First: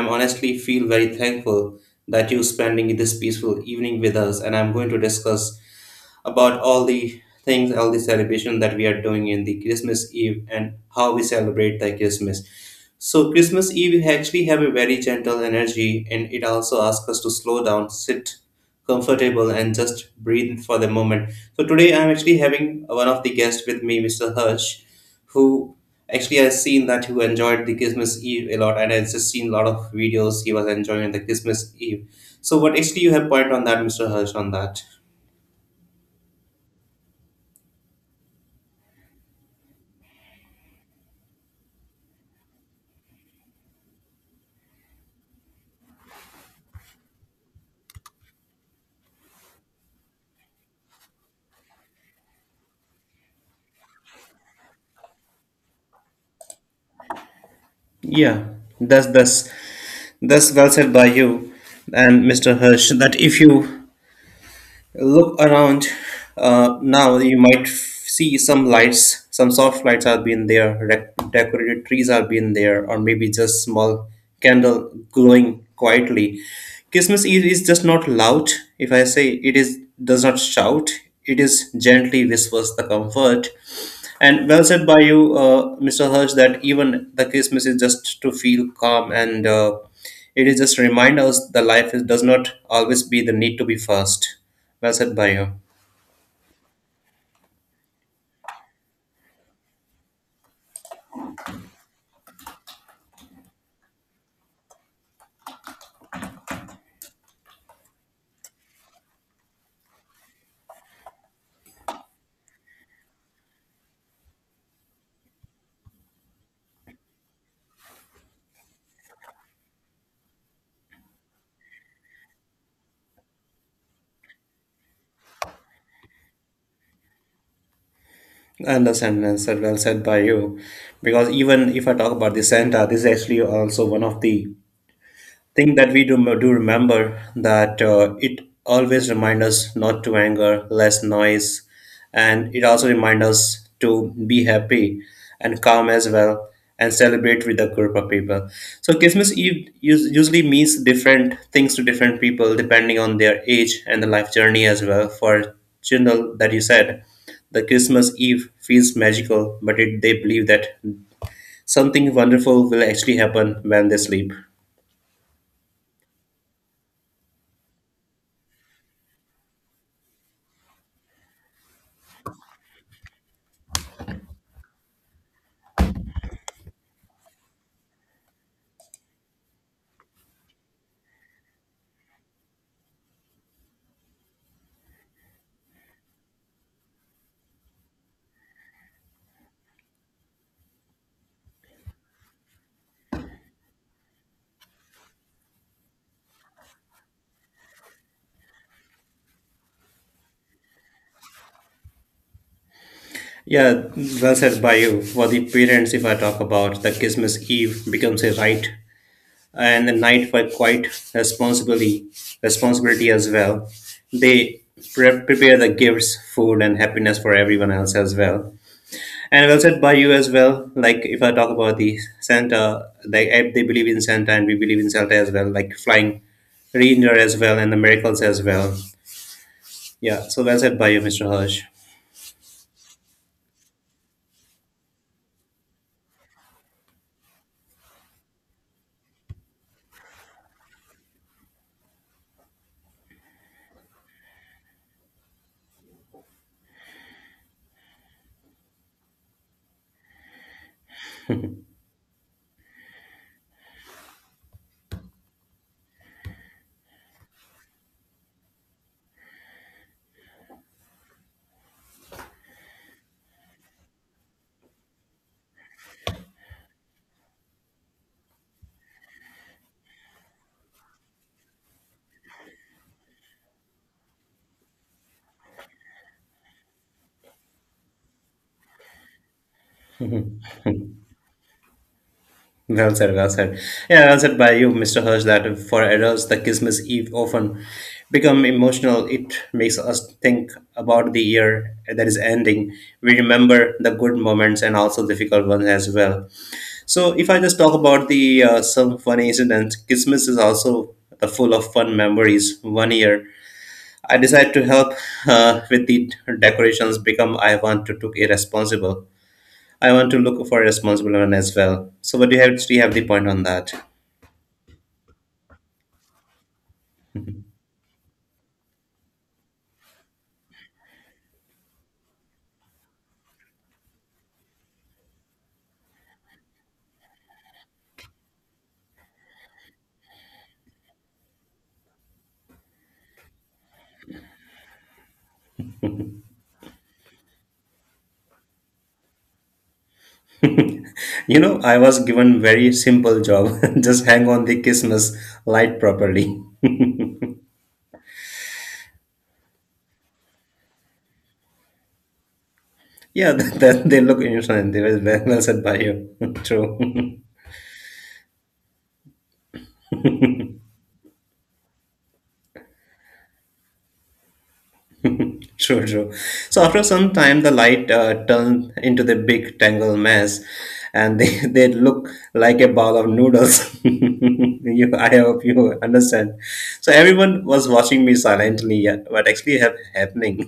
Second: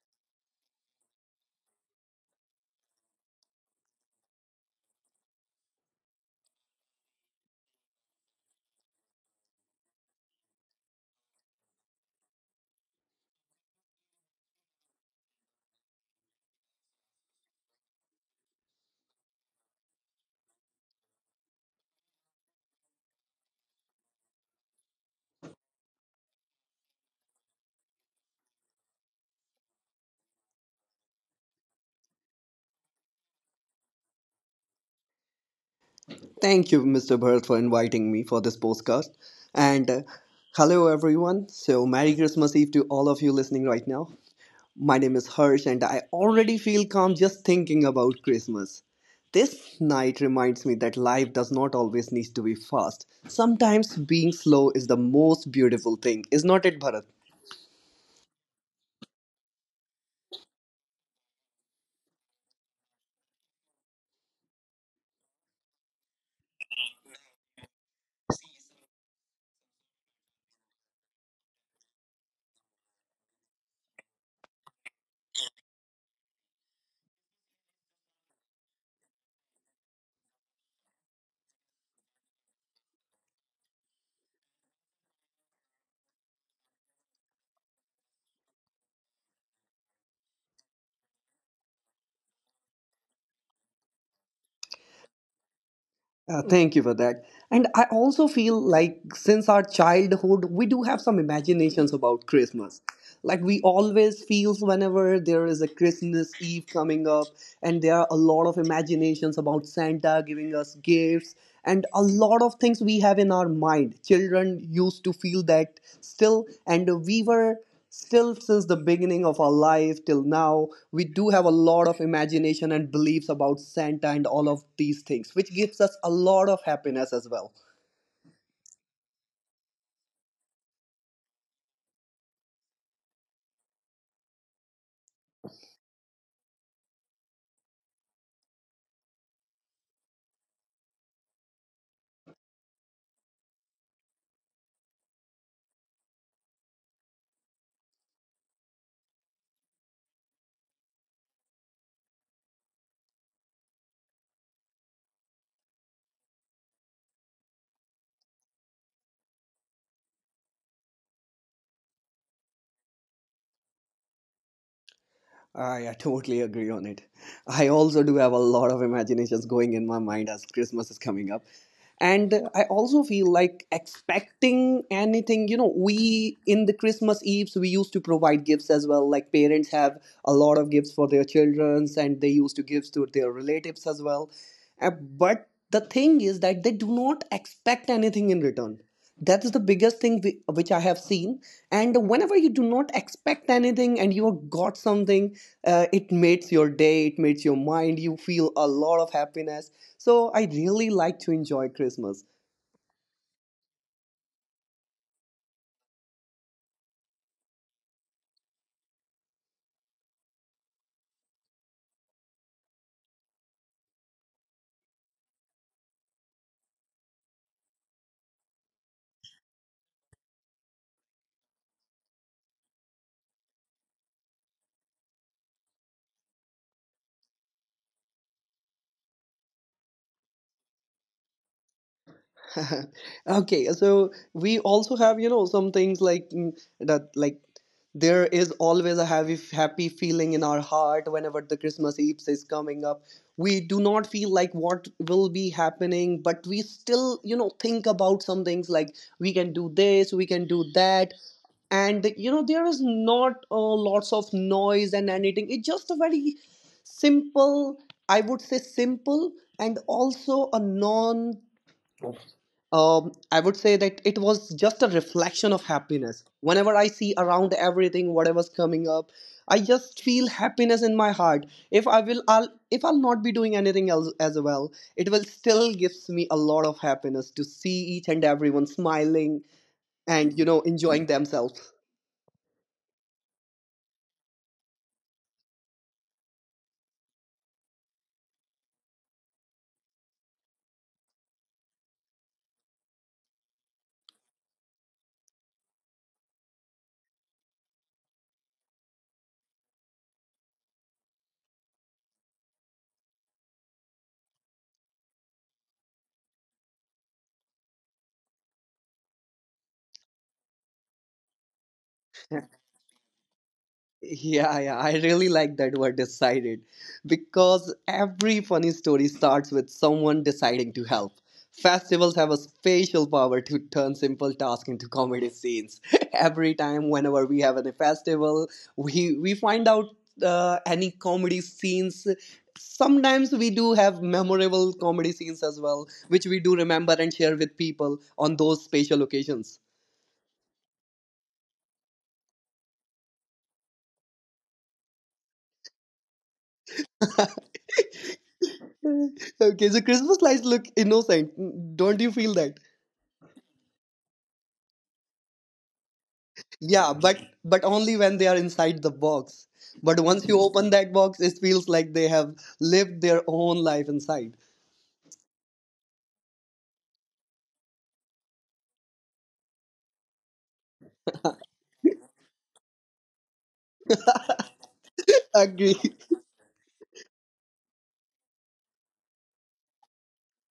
I'm honestly feel very thankful that you're spending this peaceful evening with us. And I'm going to discuss about all the things, all the celebration that we are doing in the Christmas Eve and how we celebrate the Christmas. So Christmas Eve we actually have a very gentle energy and it also asks us to slow down, sit comfortable and just breathe for the moment. So today I'm actually having one of the guests with me, Mr. Hirsch, who actually I've seen that who enjoyed the Christmas Eve a lot and I've just seen a lot of videos he was enjoying the Christmas Eve. So what actually you have point on that, Mr. Hirsch, on that? Thank you, Mr. Bharat, for inviting me for this podcast. And Hello, everyone. So, Merry Christmas Eve to all of you listening right now. My name is Harsh, and I already feel calm just thinking about Christmas. This night reminds me that life does not always need to be fast. Sometimes being slow is the most beautiful thing, is not it, Bharat? Yeah, that's that's that's well said by you and Mr. Hirsch that if you look around now, you might see some lights, some soft lights have been there, decorated trees have been there, or maybe just small candle glowing quietly. Christmas Eve is just not loud. If I say it is, does not shout. It is gently whispers the comfort. And well said by you, Mr. Hirsch, that even the Christmas is just to feel calm and, it is just remind us the life is, does not always be the need to be fast. Well said by you. Thank you for that. And I also feel like since our childhood, we do have some imaginations about Christmas. Like we always feels whenever there is a Christmas Eve coming up, and there are a lot of imaginations about Santa giving us gifts and a lot of things we have in our mind. Children used to feel that still, and we were still since the beginning of our life till now. We do have a lot of imagination and beliefs about Santa and all of these things which gives us a lot of happiness as well. I understand and said well said by you. Because even if I talk about the Santa, this is actually also one of the thing that we do, do remember that it always reminds us not to anger less noise and it also reminds us to be happy and calm as well and celebrate with a group of people. So Christmas Eve usually means different things to different people depending on their age and the life journey as well. For children that you said, the Christmas Eve feels magical, but it, they believe that something wonderful will actually happen when they sleep. I totally agree on it. I also do have a lot of imaginations going in my mind as Christmas is coming up. And I also feel like expecting anything, we in the Christmas Eves, we used to provide gifts as well. Like parents have a lot of gifts for their childrens, and they used to give to their relatives as well. But the thing is that they do not expect anything in return. That is the biggest thing which I have seen. And whenever you do not expect anything and you have got something, it makes your day, it makes your mind, you feel a lot of happiness. So I really like to enjoy Christmas. Yeah, well said by you. For the parents, if I talk about the Christmas Eve becomes a right, and the night for quite responsibility, responsibility as well. They prepare the gifts, food, and happiness for everyone else as well. And well said by you as well. Like if I talk about the Santa, they believe in Santa, and we believe in Santa as well. Like flying reindeer as well, and the miracles as well. Yeah, so well said by you, Mr. Hirsch. Okay, so we also have some things like that like there is always a happy feeling in our heart whenever the Christmas Eve is coming up. We do not feel like what will be happening, but we still think about some things like we can do this, we can do that. And there is not, lots of noise and anything. It's just a very simple, I would say simple, and also a non I would say that it was just a reflection of happiness. Whenever I see around everything whatever's coming up, I just feel happiness in my heart. If i will i'll if I'll not be doing anything else as well, it will still gives me a lot of happiness to see each and everyone smiling and enjoying themselves. Well said, well said. Yeah, answered by you, Mr. Hirsch, that for adults, the Christmas Eve often become emotional. It makes us think about the year that is ending. We remember the good moments and also difficult ones as well. So, if I just talk about the some funny incidents, Christmas is also the full of fun memories. One year, I decided to help with the decorations. Become I want to took irresponsible, I want to look for a responsible one as well. So, but you have? Do you have the point on that? Yeah, yeah, I really like that word decided, because every funny story starts with someone deciding to help. Festivals have a special power to turn simple tasks into comedy scenes. Every time, whenever we have a festival, we find out any comedy scenes. Sometimes we do have memorable comedy scenes as well, which we do remember and share with people on those special occasions. You know, I was given very simple job. Just hang on the Christmas light properly. Okay, so Christmas lights look innocent. Don't you feel that? Yeah, that, they look innocent. They were well said by you. True. Yeah, but but only when they are inside the box. But once you open that box, it feels like they have lived their own life inside. True, true. So after some time, the light turned into the big tangled mess, and they, they look like a bowl of noodles. You, I hope Agree. you understand. So everyone was watching me silently, yeah, what actually have happening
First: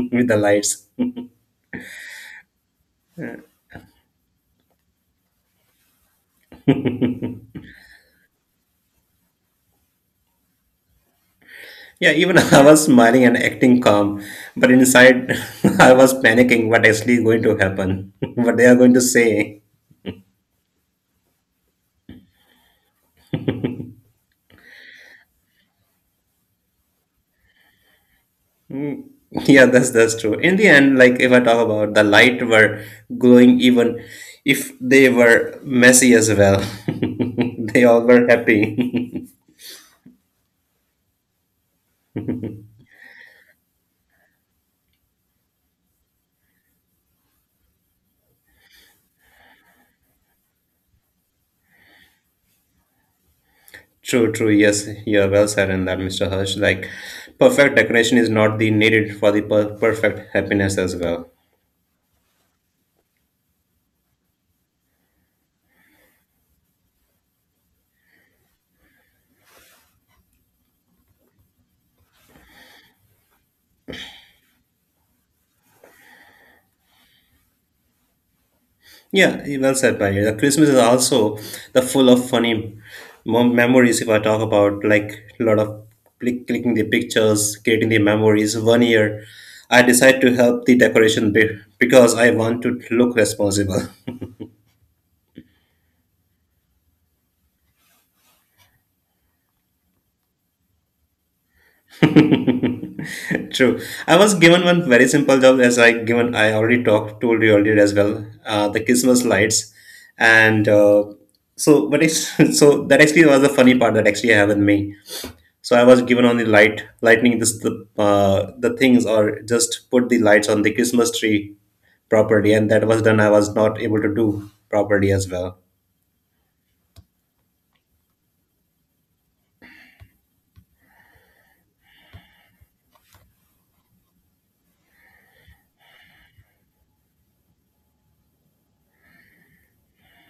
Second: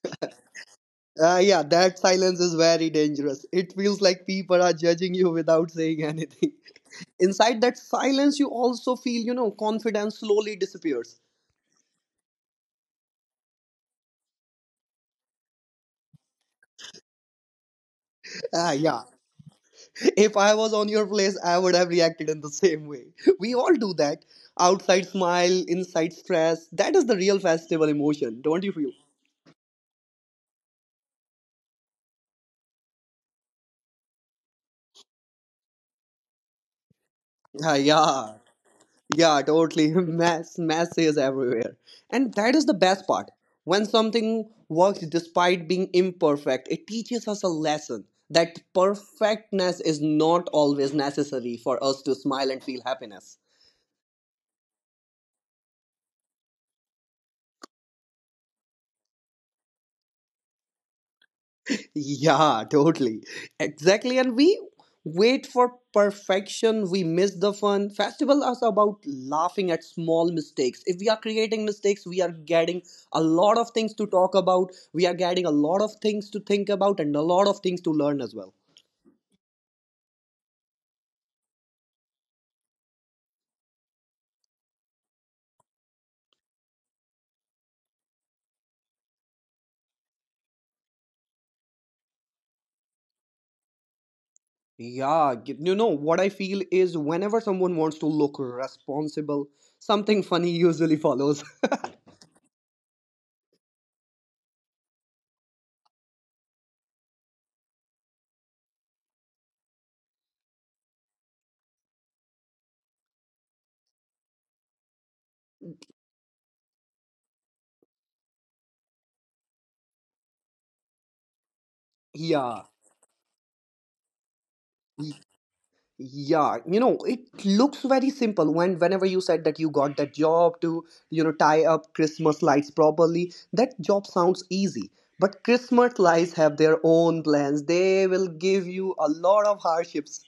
with the lights. Yeah, that silence is very dangerous. It feels like people are judging you without saying anything. Inside that silence, you also feel, confidence slowly disappears. Yeah, even I was smiling and acting calm, but inside I was panicking what actually going to happen, what they Ah, are going to yeah. say. If I was on your place, I would have reacted in the same way. We all do that. Outside smile, inside stress. That is the real festival emotion, don't you feel? Mm, Yeah, that's true. In the end, like if I talk about the light were glowing even if they were messy as well. Ah, They all were yeah, happy. yeah, totally. Mass, mass is everywhere, and that is the best part. When something works despite being imperfect, it teaches us a lesson that perfectness is not always necessary for us to smile and feel happiness. True, true. Yes, you're well said in that, Mr. Hirsch. Like perfect decoration is not the needed for the per perfect happiness as well. Yeah, totally. Exactly. And we wait for perfection, we miss the fun. Festival is about laughing at small mistakes. If we are creating mistakes, we are getting a lot of things to talk about. We are getting a lot of things to think about and a lot of things to learn as well. Yeah, well said, by the Christmas is also the full of funny memories. If I talk about like a lot of click, clicking the pictures, creating the memories. One year, I decided to help the decoration because I want to look responsible. Yeah, you know what I feel is whenever someone wants to look responsible, something funny usually follows. True. I was given one very simple job as I given I already talked told you earlier as well. The Christmas lights, and, so but it's so that actually was the funny part that actually happened with me. So I was given on the light lightning this the, the things or just put the lights on the Christmas tree properly, Yeah. and that was done. I was not able to do properly as well. Yeah, it looks very simple. Whenever you said that you got that job to, tie up Christmas lights properly, that job sounds easy. But Christmas lights have their own plans. They will give you a lot of hardships.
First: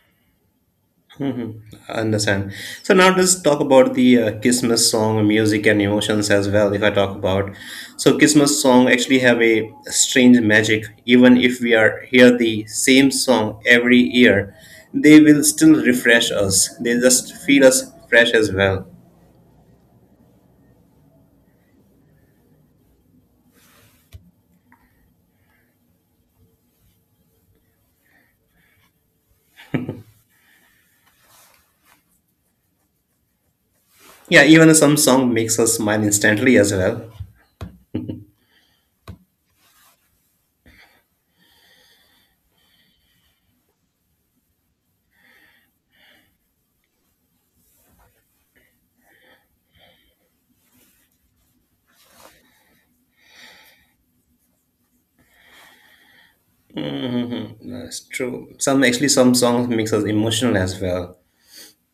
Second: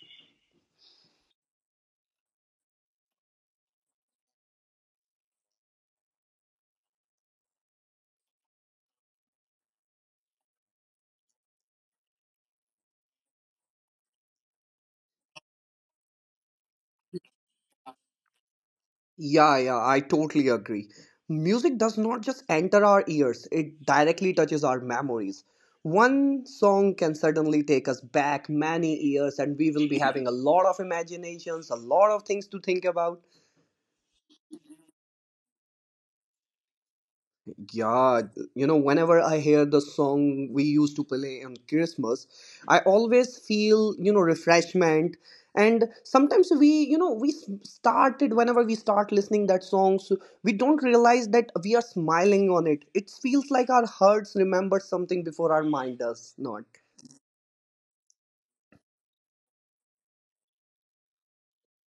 Mm-hmm. I understand. So now let's talk about the Christmas song music and emotions as well. If I talk about, so Christmas song actually have a strange magic. Even if we are hear the same song every year, they will still refresh us. They just feel us fresh as well. Yeah, yeah, I totally agree. Music does not just enter our ears, it directly touches our memories. One song can certainly take us back many years, and we will be having a lot of imaginations, a lot of things to think about. Yeah, even some song makes us smile instantly as well. Yeah, whenever I hear the song we used to play on Christmas, I always feel, refreshment. And sometimes we started whenever we start listening that song, so we don't realize that we are smiling on it. It feels like our hearts remember something before our mind does not. That's true. Some actually some songs makes us emotional as well.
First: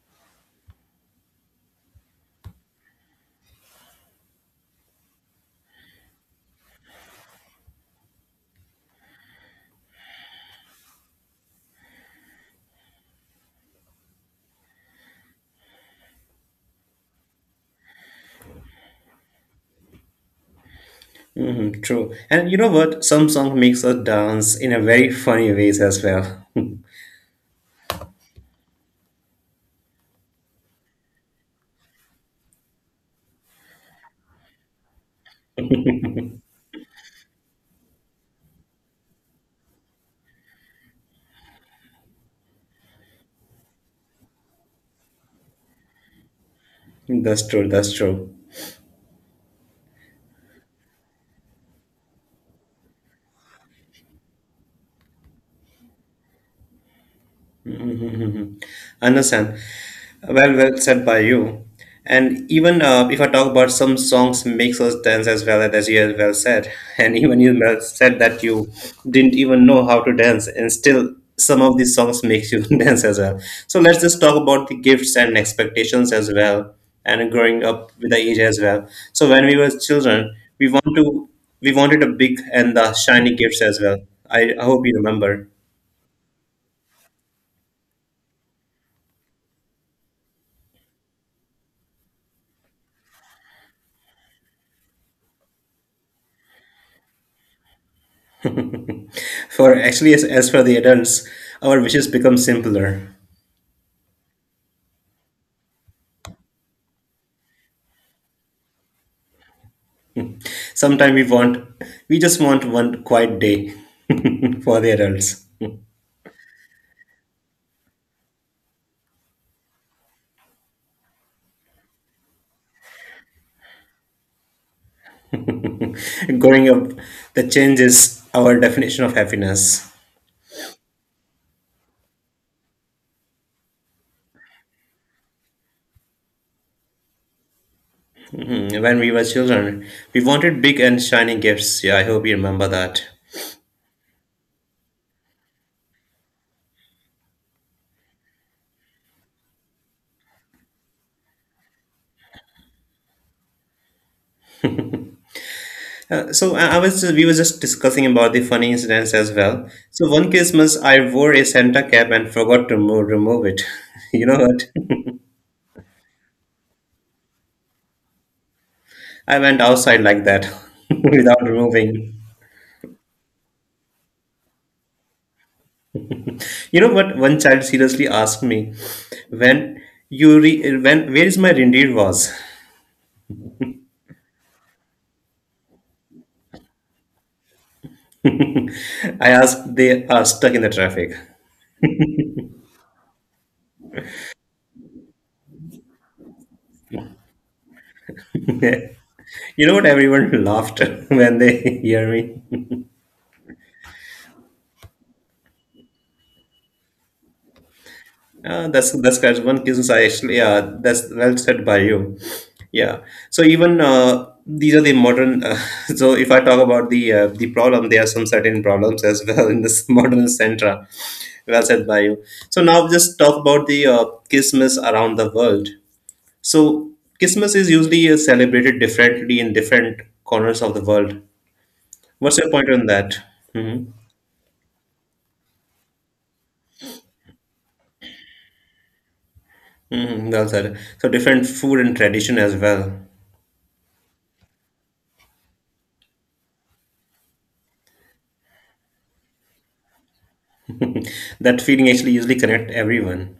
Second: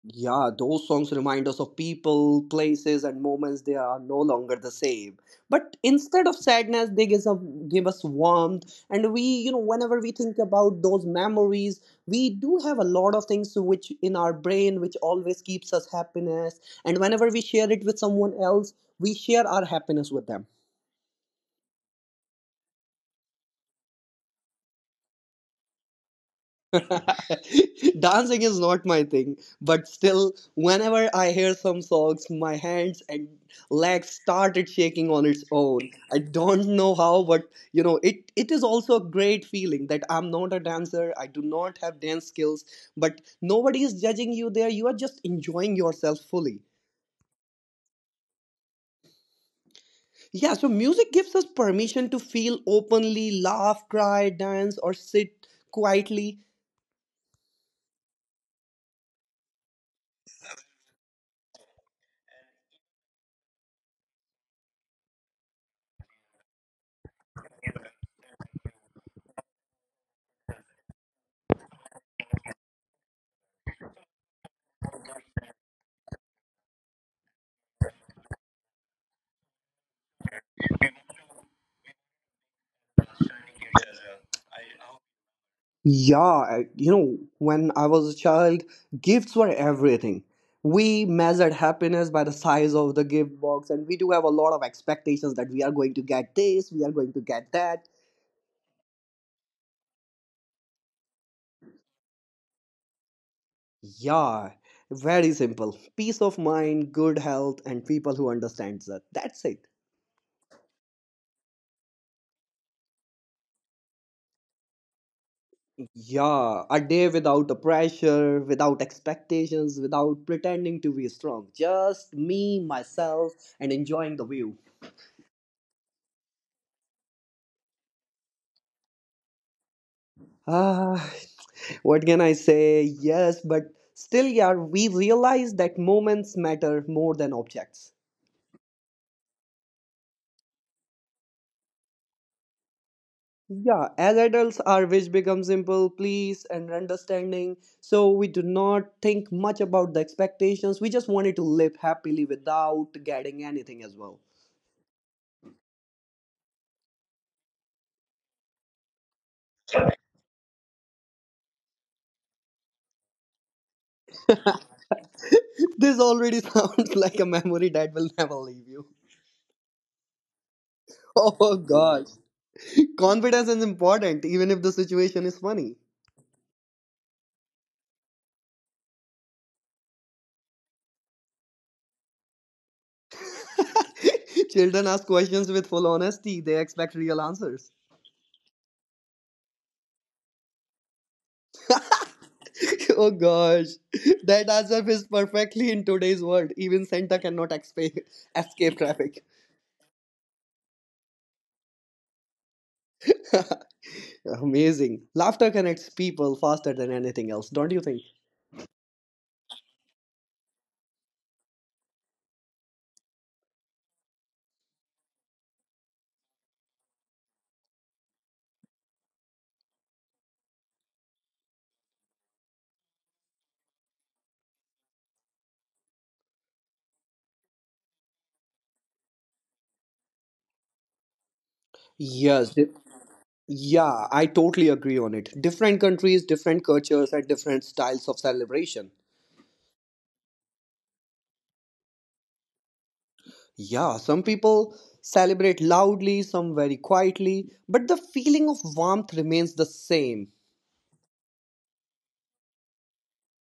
Yeah, those songs remind us of people, places, and moments they are no longer the same. But instead of sadness, they give us warmth. And we, whenever we think about those memories, we do have a lot of things which in our brain which always keeps us happiness. And whenever we share it with someone else, we share our happiness with them. Mhm, true. And you know what? Some song makes us dance in a very funny ways as well. Dancing is not my thing, but still, whenever I hear some songs, my hands and legs started shaking on its own. I don't know how, but it is also a great feeling that I'm not a dancer. I do not have dance skills, but nobody is judging you there. You are just enjoying yourself fully. That's true, that's true. Yeah, so music gives us permission to feel openly, laugh, cry, dance, or sit quietly. Understand. Well, well said by you. And even, if I talk about some songs makes us dance as well as you have well said, and even you well said that you didn't even know how to dance, and still some of these songs makes you dance as well. So let's just talk about the gifts and expectations as well, and growing up with the age as well. So when we were children, we wanted a big and the shiny gifts as well. I hope you remember. Yeah, when I was a child, gifts were everything. We measured happiness by the size of the gift box, and we do have a lot of expectations that we are going to get this, we are going to get that. For actually, as for the adults, our wishes become simpler. Yeah, very simple. Peace of mind, good health, and people who understand that. That's it. Sometimes we just want one quiet day for the adults. Yeah, a day without the pressure, without expectations, without pretending to be strong. Just me, myself, and enjoying the view. Growing up, the changes our definition of happiness. Ah, what can I say? Yes, but still, yeah, we realize that moments matter more than objects. Hmm, when we were children, we wanted big and shiny gifts. Yeah, I hope you remember that. Yeah, as adults, our wish becomes simple, please, and understanding. So we do not think much about the expectations. We just wanted to live happily without getting anything as well. So I was just, we were just discussing about the funny incidents as well. So one Christmas, I wore a Santa cap and forgot to remove it. You know what? This already sounds like a memory that will never leave you. I went outside like that without Oh gosh. removing. Confidence is important, even if the situation is funny. You know what? One child seriously asked me when you when where is my reindeer was. Children ask questions with full honesty. They expect real answers. I asked they are stuck in the traffic. Oh gosh. That answer fits perfectly in today's world. Even Santa cannot escape traffic. You know what? Everyone laughed when they hear me. Amazing. Laughter connects people faster than anything else, don't you think? That's one business I actually, yeah, that's well said by you. Yeah, so even, these are the modern, so if I talk about the, the problem there are some certain problems as well in this modern centra. Well said by you. So now just talk about the, Christmas around the world. So Christmas is usually, celebrated differently in different corners of the world. What's Yes. your point on that? Hmm. Yeah, I totally agree on it. Different countries, different cultures, and different styles of celebration. Hmm, well said. So different food and tradition as well. Yeah, some people celebrate loudly, some very quietly, but the feeling of warmth remains the same. That feeling actually usually connect everyone.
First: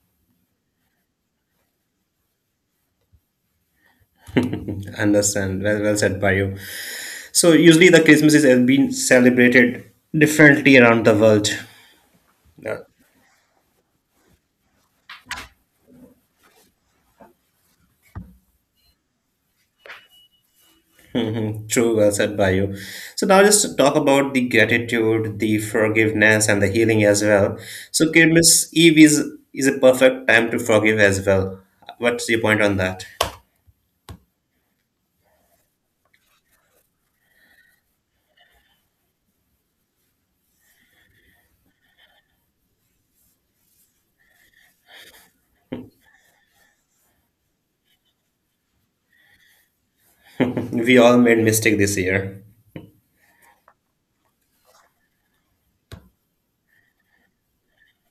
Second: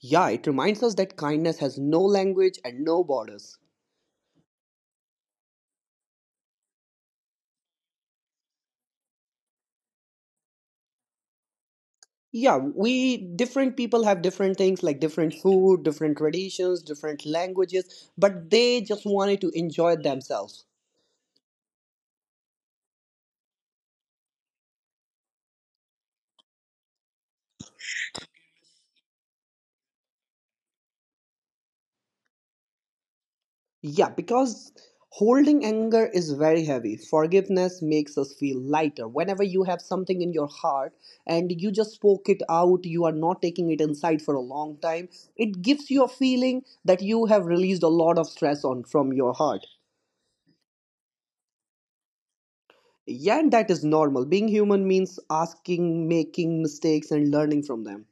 Yeah, it reminds us that kindness has no language and no borders. Understand. Well, well said by you. So usually the Christmas is has been celebrated differently around the world. Yeah, Yeah. we different people have different things like different food, different traditions, different languages, but they just wanted to enjoy themselves. Mhm, true, well said by you. So now just talk about the gratitude, the forgiveness, and the healing as well. So Christmas Eve is a perfect time to forgive as well. What's your point on that? Yeah, because holding anger is very heavy. Forgiveness makes us feel lighter. Whenever you have something in your heart and you just spoke it out, you are not taking it inside for a long time, it gives you a feeling that you have released a lot of stress on from your heart. We all made mistake this year. Yeah, and that is normal. Being human means asking, making mistakes and learning from them.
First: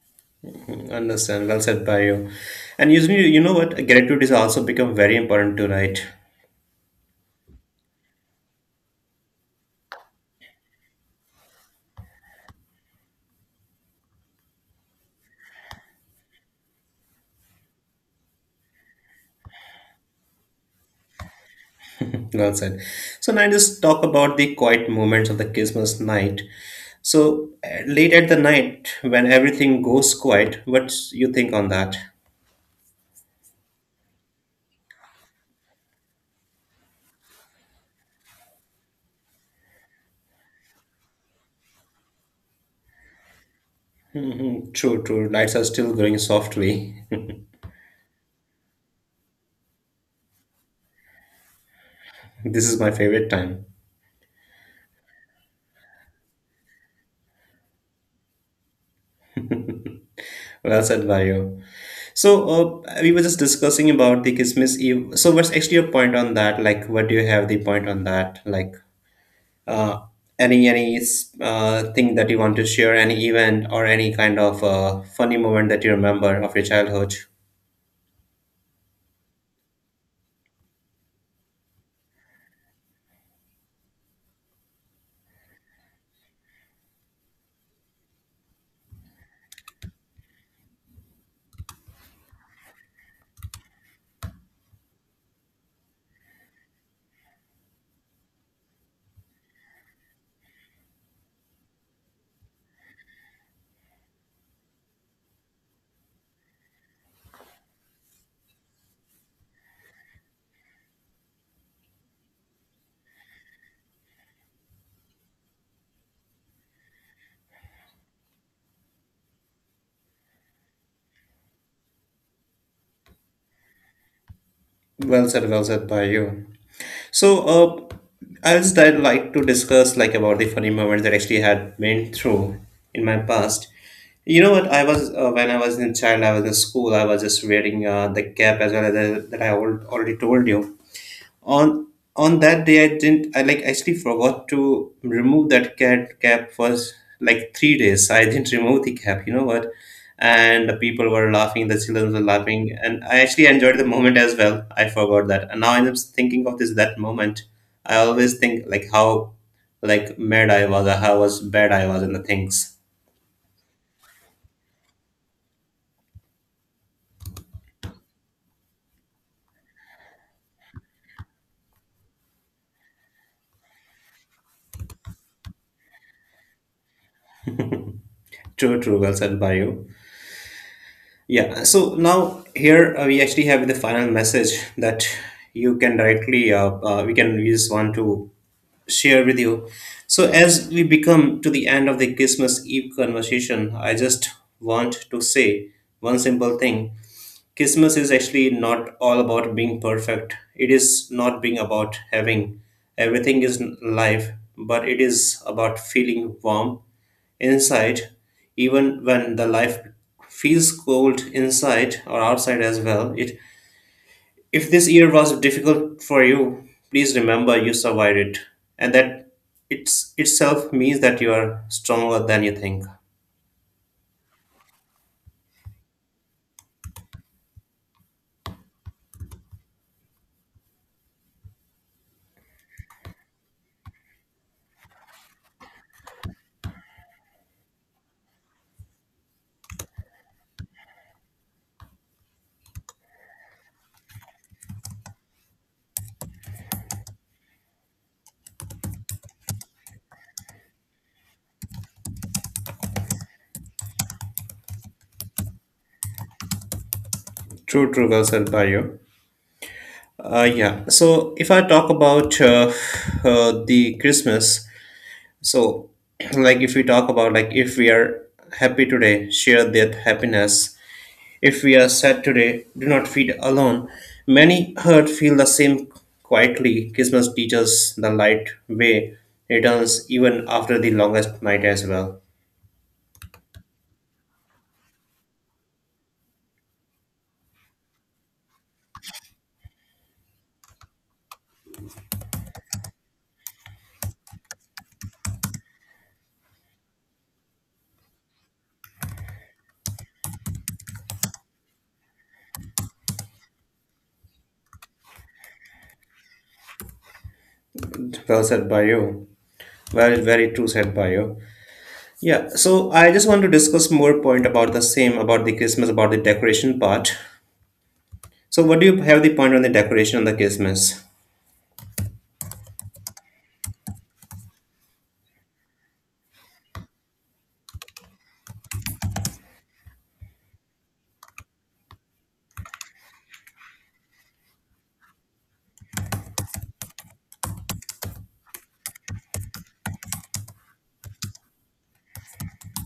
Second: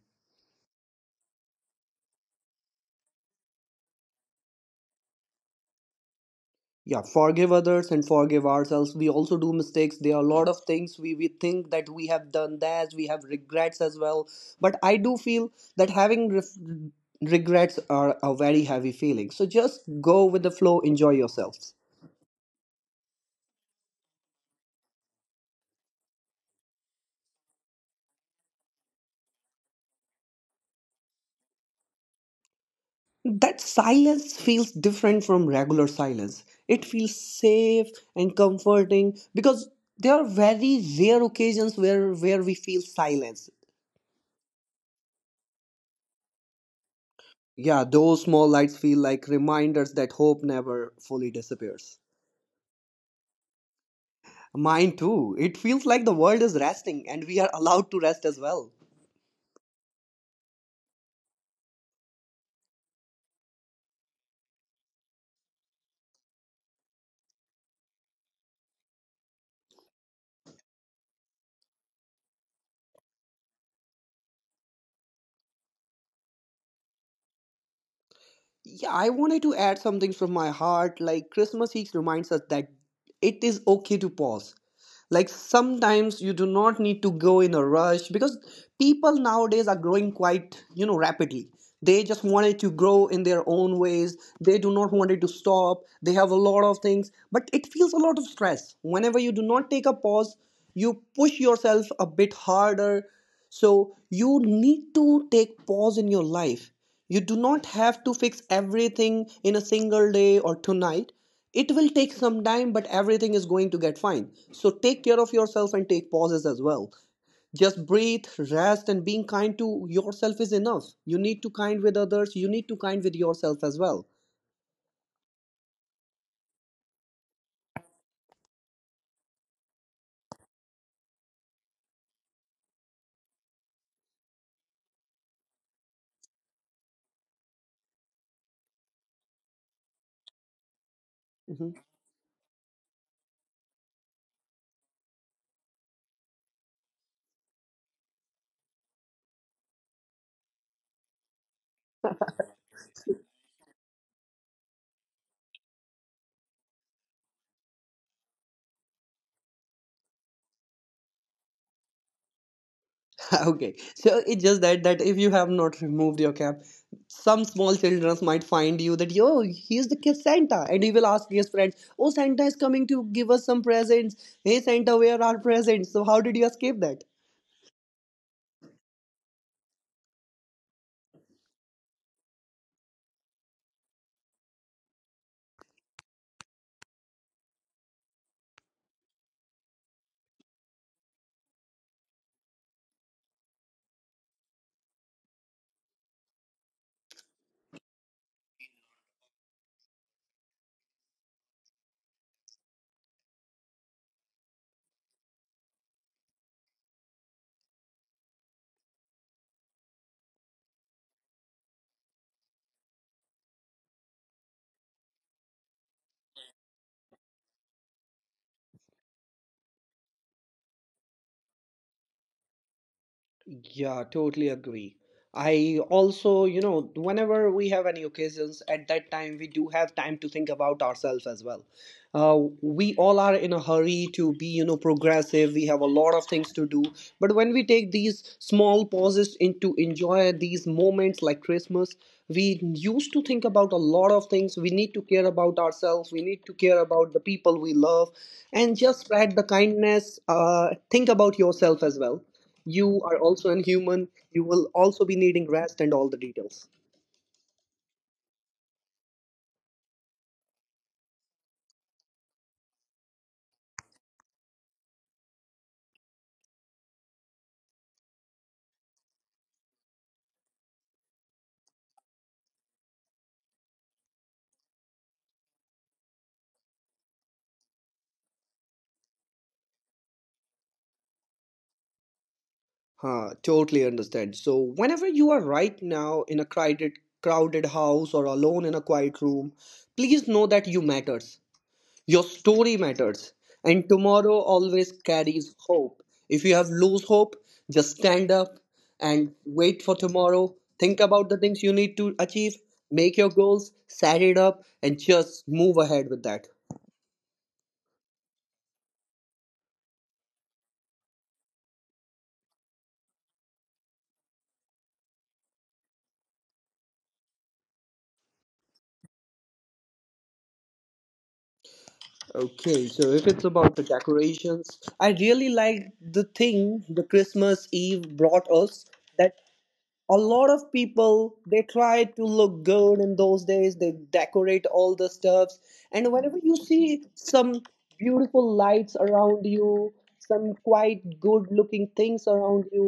Understand, well said by you. And usually you know what, gratitude is also become very important to write. Yeah, forgive others and forgive ourselves. We also do mistakes. There are a lot of things we think that we have done, that we have regrets as well. But I do feel that having regrets are a very heavy feeling. So just go with the flow, enjoy yourselves. Well said. So now just talk about the quiet moments of the Christmas night. So, late at the night, when everything goes quiet, what you think on that? That silence feels different from regular silence. It feels safe and comforting because there are very rare occasions where we feel silence. Mm, true, true. Lights are still glowing softly. Yeah, those small lights feel like reminders that hope never fully disappears. This is my favorite time. Mine too. It feels like the world is resting and we are allowed to rest as well. Well said by you. So, we were just discussing about the Christmas Eve. So what's actually your point on that? Like, what do you have the point on that? Like, uh, any, thing that you want to share, any event or any kind of, funny moment that you remember of your childhood? Yeah, I wanted to add something from my heart like Christmas Eve reminds us that it is okay to pause. Like sometimes you do not need to go in a rush because people nowadays are growing quite, you know, rapidly. They just wanted to grow in their own ways. They do not want it to stop. They have a lot of things, but it feels a lot of stress whenever you do not take a pause. You push yourself a bit harder, so you need to take pause in your life. You do not have to fix everything in a single day or tonight. It will take some time, but everything is going to get fine. So take care of yourself and take pauses as well. Just breathe, rest, and being kind to yourself is enough. You need to kind with others. You need to kind with yourself as well. Well said by you. So, I just I'd like to discuss like about the funny moments that actually had been through in my past. You know what? I was, when I was in child, I was in school. I was just wearing, the cap as well as the, that I already told you. Mhm. on on that day I didn't I like actually forgot to remove that cat cap for like 3 days. I didn't remove the cap, you know what? And the people were laughing, the children were laughing, and I actually enjoyed the moment as well. I forgot that, and now I'm just thinking of this that moment. I always think like how like mad I was, or how was bad I was in the things. Okay, so it's just that if you have not removed your cap, some small children might find you that yo, he's the kid Santa, and he will ask his friends, "Oh, Santa is coming to give us some presents. Hey, Santa, where are our presents? So how did you escape that?" True, true, well said by you. Yeah, so now here we actually have the final message that you can directly, we can use one to share with you. So, as we become to the end of the Christmas Eve conversation, I just want to say one simple thing. Christmas is actually not all about being perfect. It is not being about having everything is life, but it is about feeling warm inside, even when the life feels cold inside or outside as well. It if this year was difficult for you, please remember you survived it, and that it's itself means that you are stronger than you think. Yeah, totally agree. I also, you know, whenever we have any occasions at that time, we do have time to think about ourselves as well. We all are in a hurry to be, you know, progressive. We have a lot of things to do. But when we take these small pauses in to enjoy these moments like Christmas, we used to think about a lot of things. We need to care about ourselves. We need to care about the people we love and just spread the kindness. Think about yourself as well. You are also an human. You will also be needing rest and all the details. True, true, well said by you. Yeah. So if I talk about the Christmas, so like if we talk about like if we are happy today, share that happiness. If we are sad today, do not feel alone. Many hurt feel the same quietly. Christmas teaches the light way returns even after the longest night as well. Huh, totally understand. So whenever you are right now in a crowded house or alone in a quiet room, please know that you matters. Your story matters. And tomorrow always carries hope. If you have lose hope, just stand up and wait for tomorrow. Think about the things you need to achieve, make your goals, set it up and just move ahead with that. Well said by you. Very very true said by you. Yeah. So I just want to discuss more point about the same, about the Christmas, about the decoration part. So, what do you have the point on the decoration on the Christmas? Okay, so if it's about the decorations, I really like the thing the Christmas Eve brought us. That a lot of people, they try to look good in those days. They decorate all the stuffs, and whenever you see some beautiful lights around you, some quite good looking things around you,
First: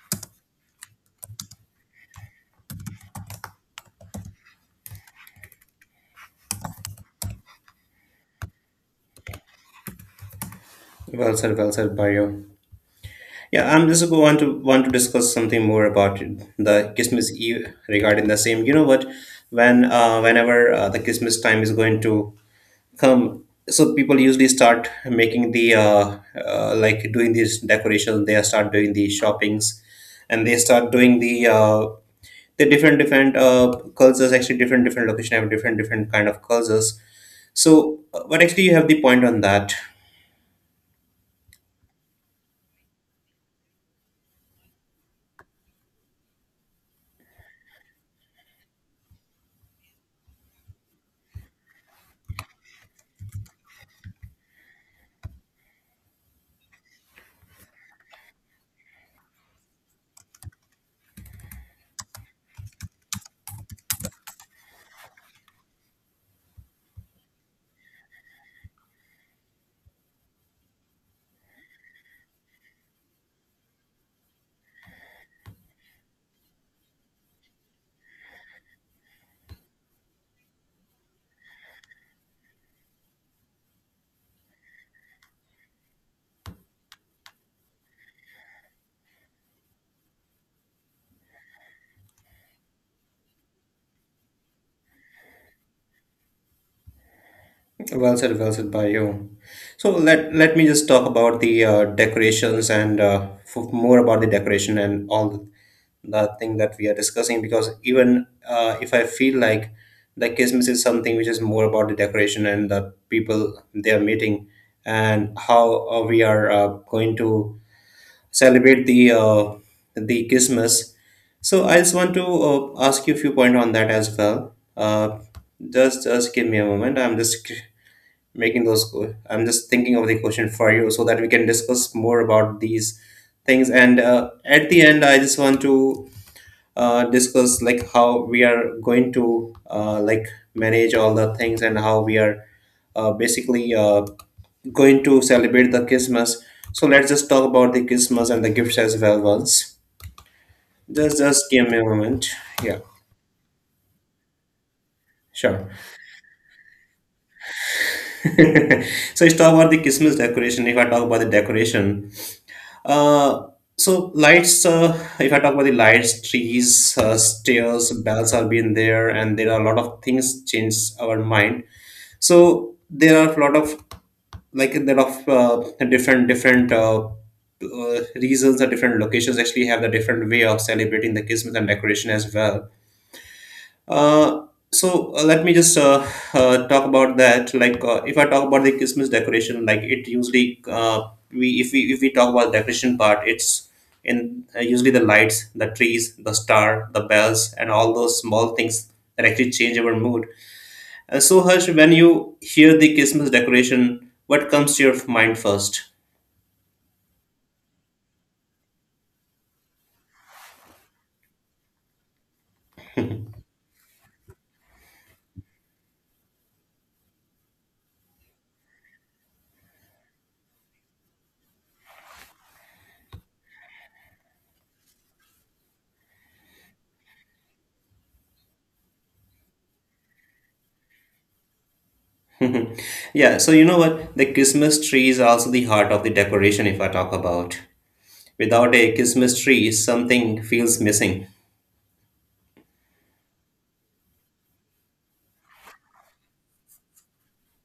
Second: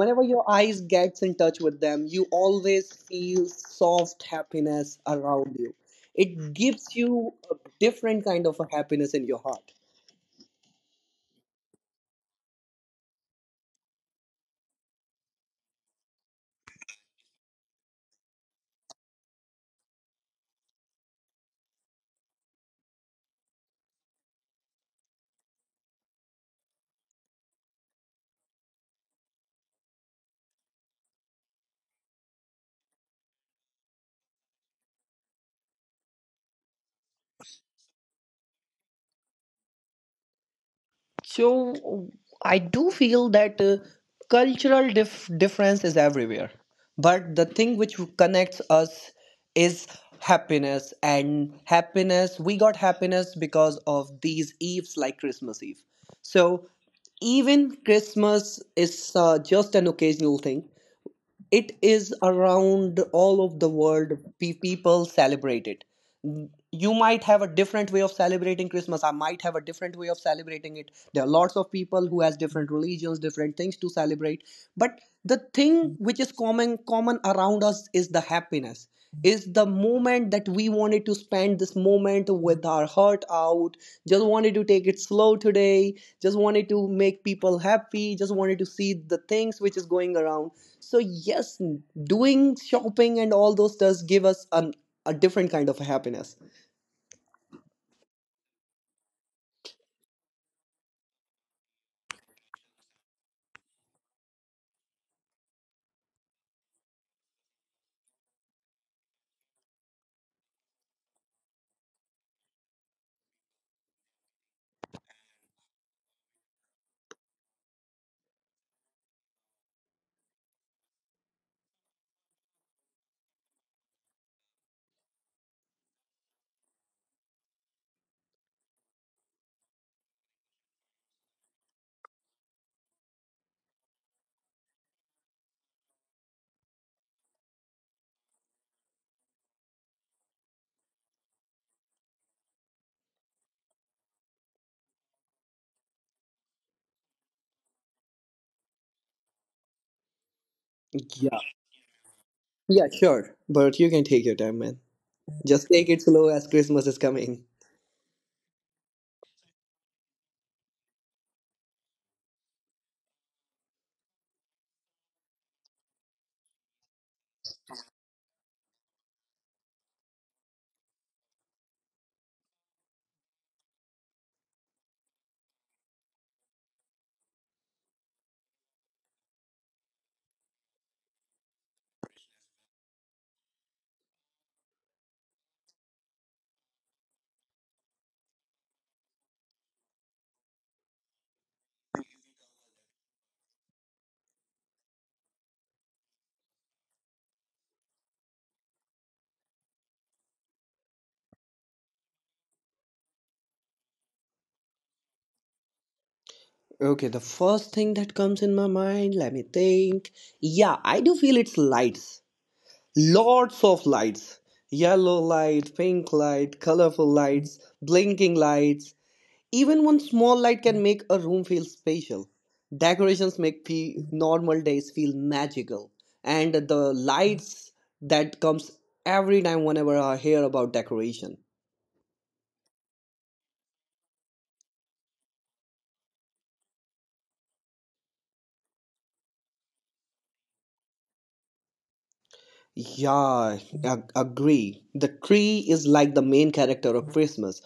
whenever your eyes gets in touch with them, you always feel soft happiness around you. It gives you a different kind of a happiness in your heart. Well said, Barrio. Yeah, I'm just going to want to discuss something more about the Christmas Eve regarding the same. You know what? Whenever the Christmas time is going to come, so people usually start making the like doing these decorations. They start doing the shoppings, and they start doing the different different cultures. Actually, different different location have different different kind of cultures. So, but actually, you have the point on that. So I do feel that cultural difference is everywhere, but the thing which connects us is happiness. And happiness, we got happiness because of these eves like Christmas Eve. So even Christmas is just an occasional thing. It is around all of the world. People celebrate it. You might have a different way of celebrating Christmas. I might have a different way of celebrating it. There are lots of people who has different religions, different things to celebrate. But the thing which is common around us is the happiness. Is the moment that we wanted to spend this moment with our heart out. Just wanted to take it slow today. Just wanted to make people happy. Just wanted to see the things which is going around. So yes, doing shopping and all those does give us an, a different kind of happiness. Well said by you. So let me just talk about the decorations and more about the decoration and the thing that we are discussing, because even if I feel like the Christmas is something which is more about the decoration and the people they are meeting, and how we are going to celebrate the Christmas. So I just want to ask you a few points on that as well. Just give me a moment. I'm just making those co- I'm just thinking of the question for you so that we can discuss more about these things, and at the end I just want to discuss like how we are going to like manage all the things, and how we are basically going to celebrate the Christmas. So let's just talk about the Christmas and the gifts as well once. just Yeah. just give me a moment. Yeah. Yeah, sure. But you can take your time, man. Just Sure. take it slow as Christmas is coming. So let's talk about the Christmas decoration. If I talk about the decoration, Uh, so lights. If I talk about the lights, trees, stairs, bells are been there, and there are a lot of things change our mind. So there are a lot of like there are different different reasons, or different locations actually have the different way of celebrating the Christmas and decoration as well. uh, Let me just talk about that. Like, if I talk about the Christmas decoration, like it usually we if we talk about decoration part, it's in usually the lights, the trees, the star, the bells, and all those small things that actually change our mood. And so, Harsh, when you hear the Christmas decoration, what comes to your mind first? Okay, the first thing that comes in my mind, let me think. Yeah, I do feel it's lights. Lots of lights. Yellow light, pink light, colorful lights, blinking lights. Even one small light can make a room feel special. Decorations make normal days feel magical, and the lights that comes every time whenever I hear about decoration. Yeah. So you know what? The Christmas tree is also the heart of the decoration. If I talk about. Without a Christmas tree, something feels missing. Yeah, I agree. The tree is like the main character of Christmas.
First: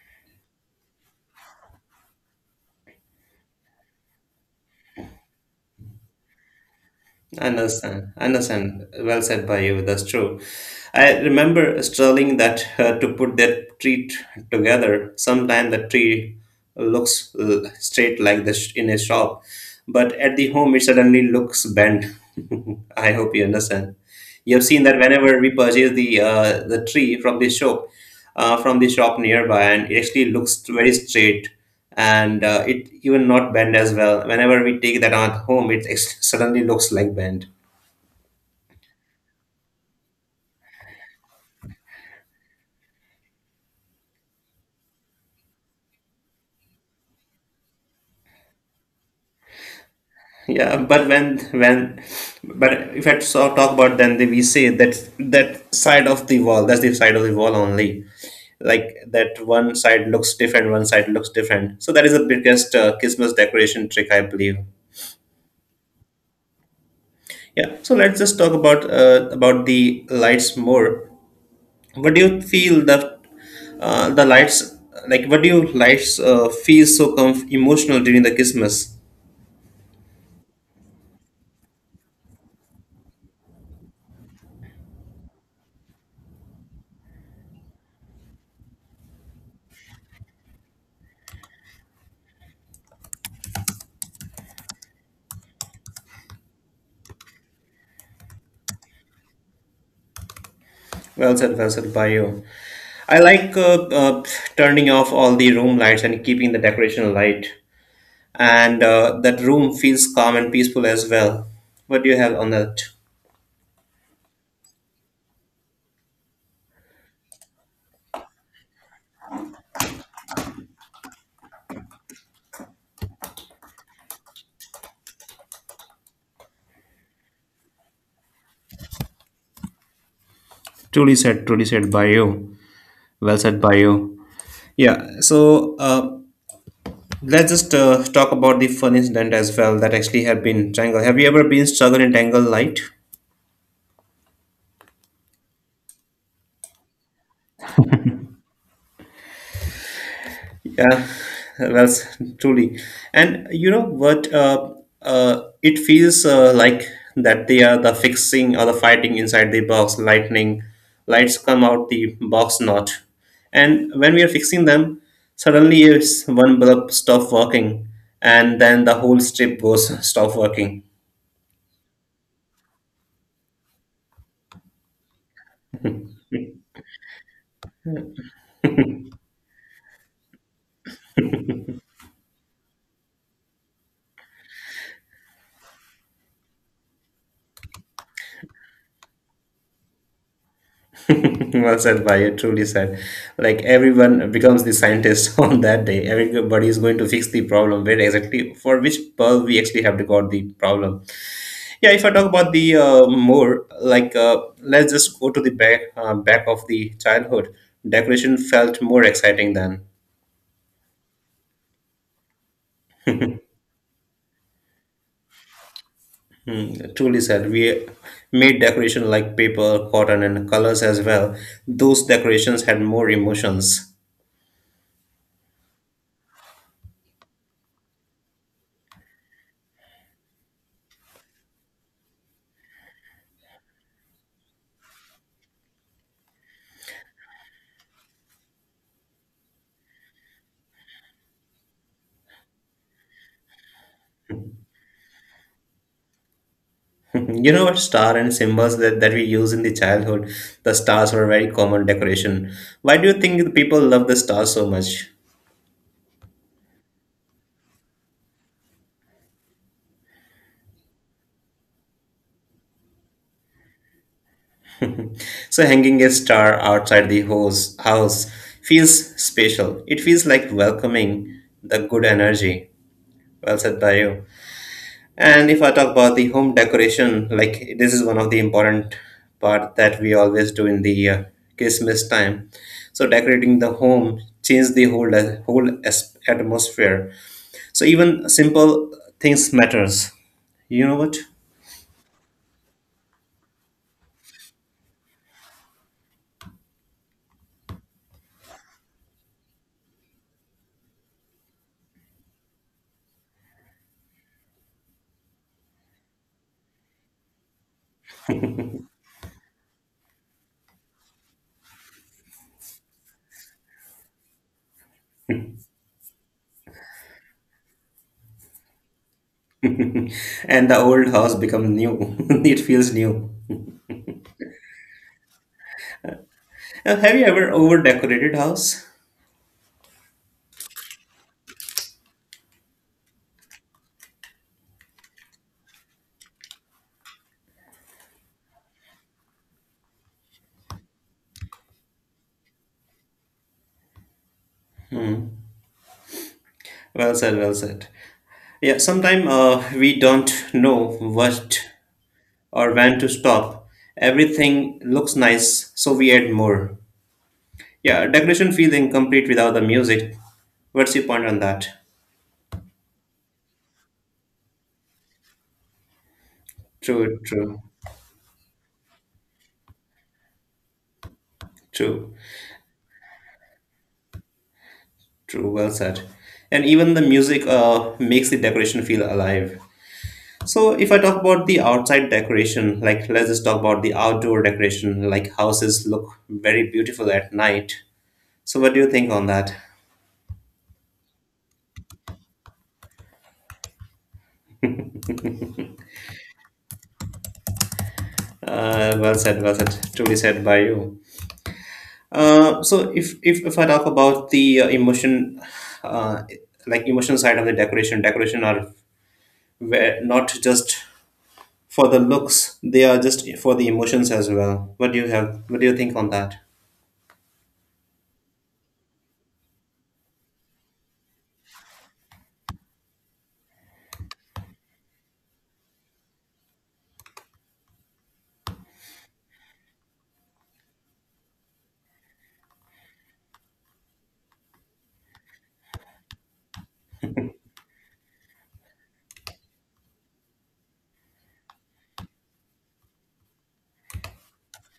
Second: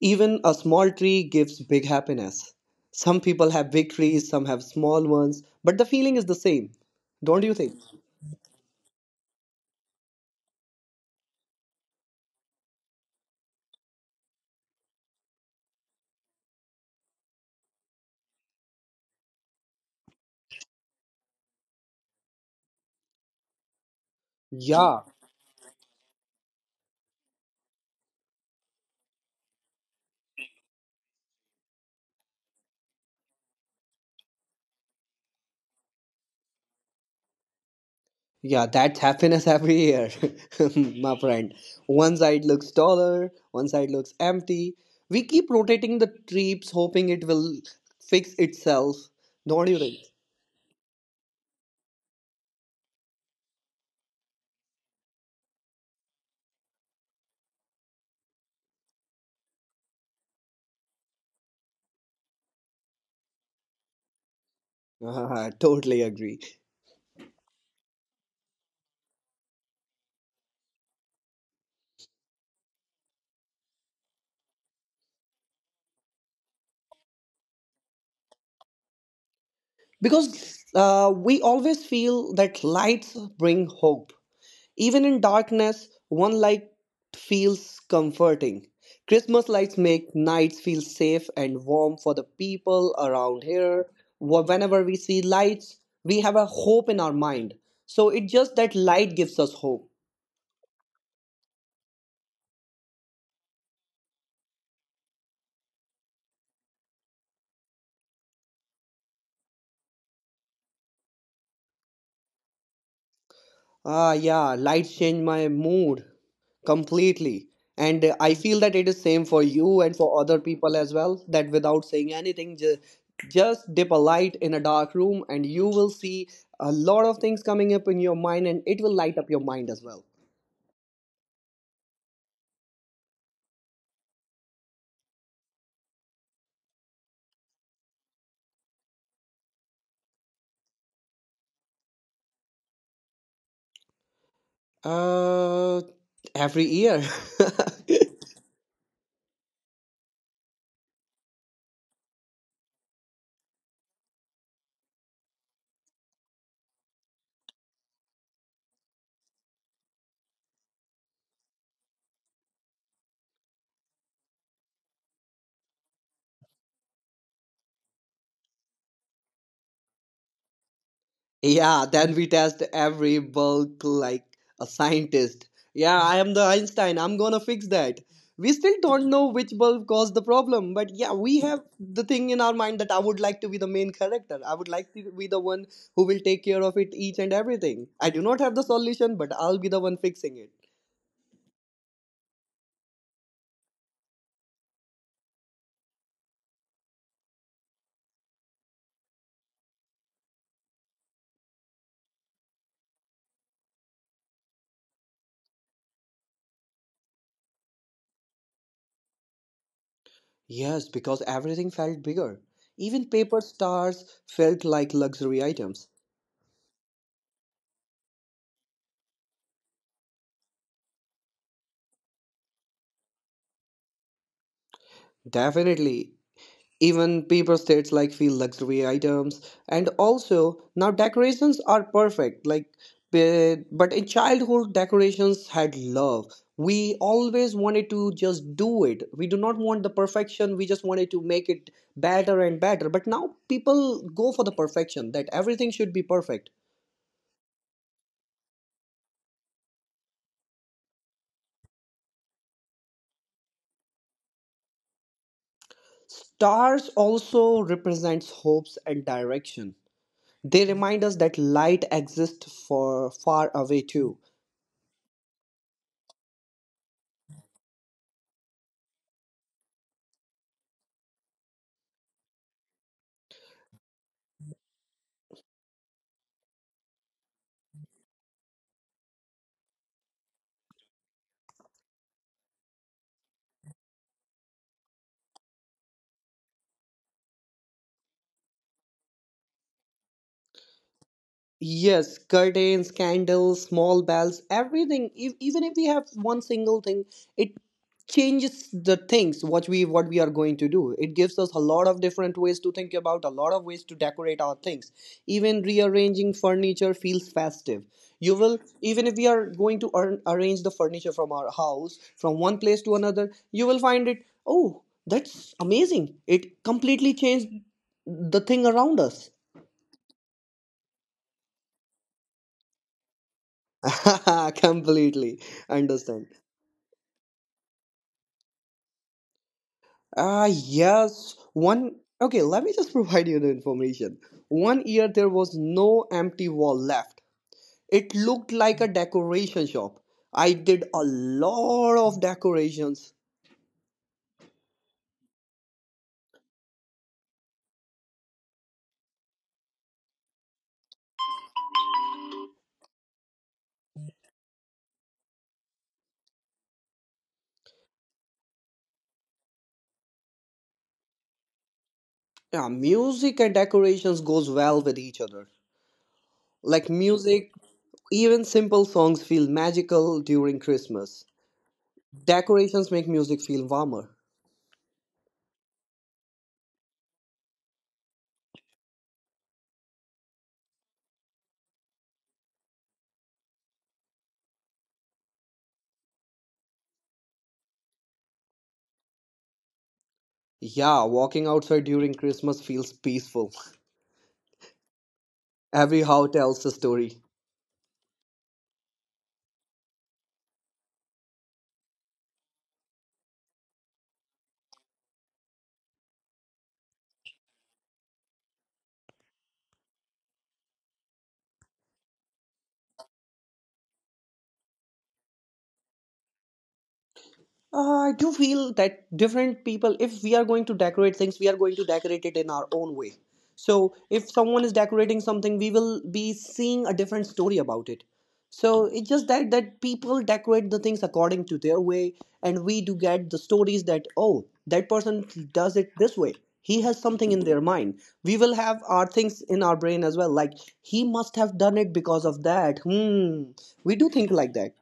Even a small tree gives big happiness. Some people have big trees, some have small ones, but the feeling is the same. Don't you think? Understand. Understand. Well said by you. That's true. I remember struggling that to put that together. Sometimes the tree looks straight like this in a shop, but at the home it suddenly looks bent. I hope you understand. You have seen that Yeah. whenever we purchase the tree from the shop nearby, and it actually looks very straight, and it even not bent as well. Whenever we take that out home, it suddenly looks like bent. Yeah, that's happiness every year, my friend. One side looks taller, one side looks empty. We keep rotating the trips, hoping it will fix itself. Don't you think? Yeah, but when but if I so talk about then we say that that side of the wall, that's the side of the wall only, like that one side looks different, one side looks different, so that is the biggest Christmas decoration trick I believe. I totally agree. Yeah, so let's just talk about the lights more. What do you feel that the lights like what do you lights feel so emotional during the Christmas? Because we always feel that lights bring hope. Even in darkness, one light feels comforting. Christmas lights make nights feel safe and warm for the people around here. Whenever we see lights, we have a hope in our mind. So it's just that light gives us hope. Well said, well said by you. I like turning off all the room lights and keeping the decoration light, and that room feels calm and peaceful as well. What do you have on that? Ah, yeah, lights change my mood completely. And I feel that it is same for you and for other people as well. That without saying anything, just dip a light in a dark room, and you will see a lot of things coming up in your mind, and it will light up your mind as well. Truly said, truly said by you. Well said by you. Yeah, so let's just talk about the fun incident as well that actually had been tangled. Have you ever been struggled in tangled light? Uh, every year. Yeah, well, truly. And you know what? It feels like that they are the fixing or the fighting inside the box. Lightning lights come out the box not, and when we are fixing them, suddenly it's one bulb stop working, and then the whole strip goes stop working. Yeah, then we test every bulk like a scientist. Yeah, I am the Einstein. I'm gonna fix that. We still don't know which bulb caused the problem, but yeah, we have the thing in our mind that I would like to be the main character. I would like to be the one who will take care of it each and everything. I do not have the solution, but I'll be the one fixing it. Well said by you, truly said. Like everyone becomes the scientist on that day. Everybody is going to fix the problem where exactly for which pearl we actually have to got the problem. Yeah, if I talk about the more like let's just go to the back back of the childhood. Decoration felt more exciting than. Yes, because everything felt bigger. Even paper stars felt like luxury items. Hmm, truly said. We made decoration like paper, cotton, and colors as well. Those decorations had more emotions. Definitely, even paper states like feel luxury items. And also now decorations are perfect, like but in childhood decorations had love. We always wanted to just do it. We do not want the perfection. We just wanted to make it better and better, but now people go for the perfection that everything should be perfect. You know what star and symbols that we use in the childhood? The stars were a very common decoration. Why do you think the people love the stars so much? Stars also represents hopes and direction. They remind us that light exists for far away too. So hanging a star outside the house feels special. It feels like welcoming the good energy. Well said by you. And if I talk about the home decoration, like this is one of the important part that we always do in the Christmas time. So decorating the home changes the whole atmosphere. So even simple things matters. You know what? Yes, curtains, candles, small bells, everything. If, even if we have one single thing, it changes the things what we are going to do. It gives us a lot of different ways to think about, a lot of ways to decorate our things. Even rearranging furniture feels festive. You will, even if we are going to arrange the furniture from our house from one place to another, you will find it. Oh, that's amazing! It completely changed the thing around us. And the old house become new. It feels new. Completely understand. Have you ever over decorated house? Ah, yes. One. Okay, let me just provide you the information. One year there was no empty wall left. It looked like a decoration shop. I did a lot of decorations. Well said, well said. Yeah, sometime we don't know what or when to stop. Everything looks nice, so we add more. Yeah, decoration feels incomplete without the music. What's your point on that? Yeah, music and decorations goes well with each other. Like True, music, true, even simple songs feel magical during Christmas. true, Decorations make music feel warmer. true. Well said. And even the music makes the decoration feel alive. So if I talk about the outside decoration, like let's just talk about the outdoor decoration, like houses look very beautiful at night. So what do you think on that? Yeah, walking outside during Christmas feels peaceful. Every how tells the story. Well said, well said. Truly said by you. So if I talk about the uh, like emotion side of the decoration, decoration are not just for the looks; they are just for the emotions as well. What do you have? What do you think on that? I do feel that different people, if we are going to decorate things, we are going to decorate it in our own way. So, if someone is decorating something, we will be seeing a different story about it. So it's just that people decorate the things according to their way, and we do get the stories that oh, that person does it this way. He has something in their mind. We will have our things in our brain as well. Like he must have done it because of that. Hmm. We do think like that.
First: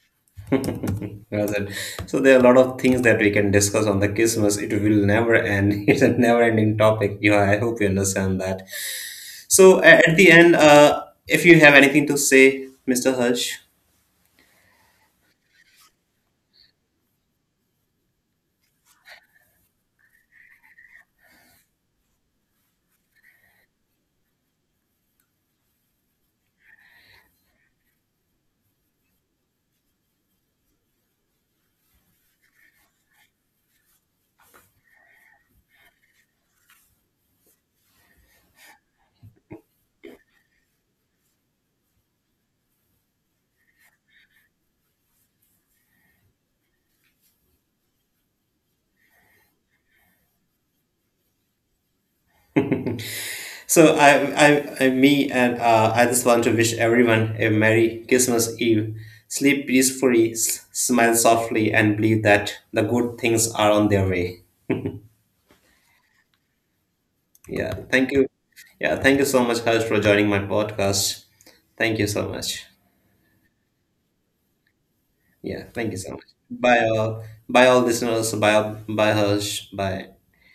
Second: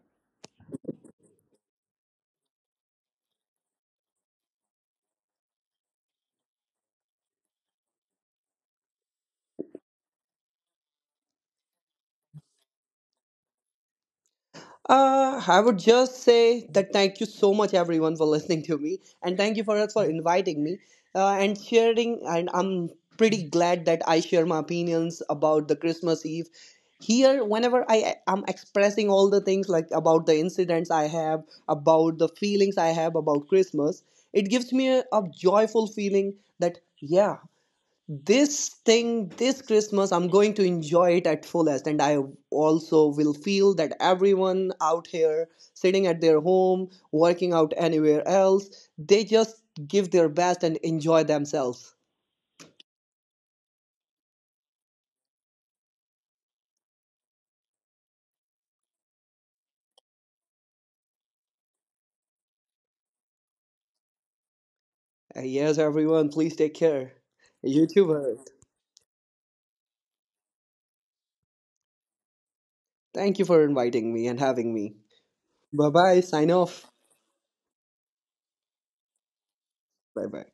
Well said. So there are a lot of things that we can discuss on the Christmas. It will never end. It's a never-ending topic. You, I hope you understand that. So at the end, if you have anything to say, Mr. Harsh. I would just say that thank you so much, everyone, for listening to me, and thank you for inviting me and sharing. And I'm pretty glad that I share my opinions about the Christmas Eve here. Whenever I am expressing all the things like about the incidents I have, about the feelings I have about Christmas, it gives me a joyful feeling that yeah, this thing, this Christmas, I'm going to enjoy it at fullest. And I also will feel that everyone out here sitting at their home, working out anywhere else, they just give their best and enjoy themselves. So I me and I just want to wish everyone a Merry Christmas Eve. Sleep peacefully, smile softly, and believe that the good things are on their way. Yes, everyone, please take care, Yeah, thank you. youtubers. Yeah, thank you so much, Harsh, for joining my podcast. Thank you so much. Thank you for inviting me and having me. Yeah, Bye thank you so bye, much. sign Bye off. all. Bye all listeners. Bye, bye Harsh. Bye. Bye bye.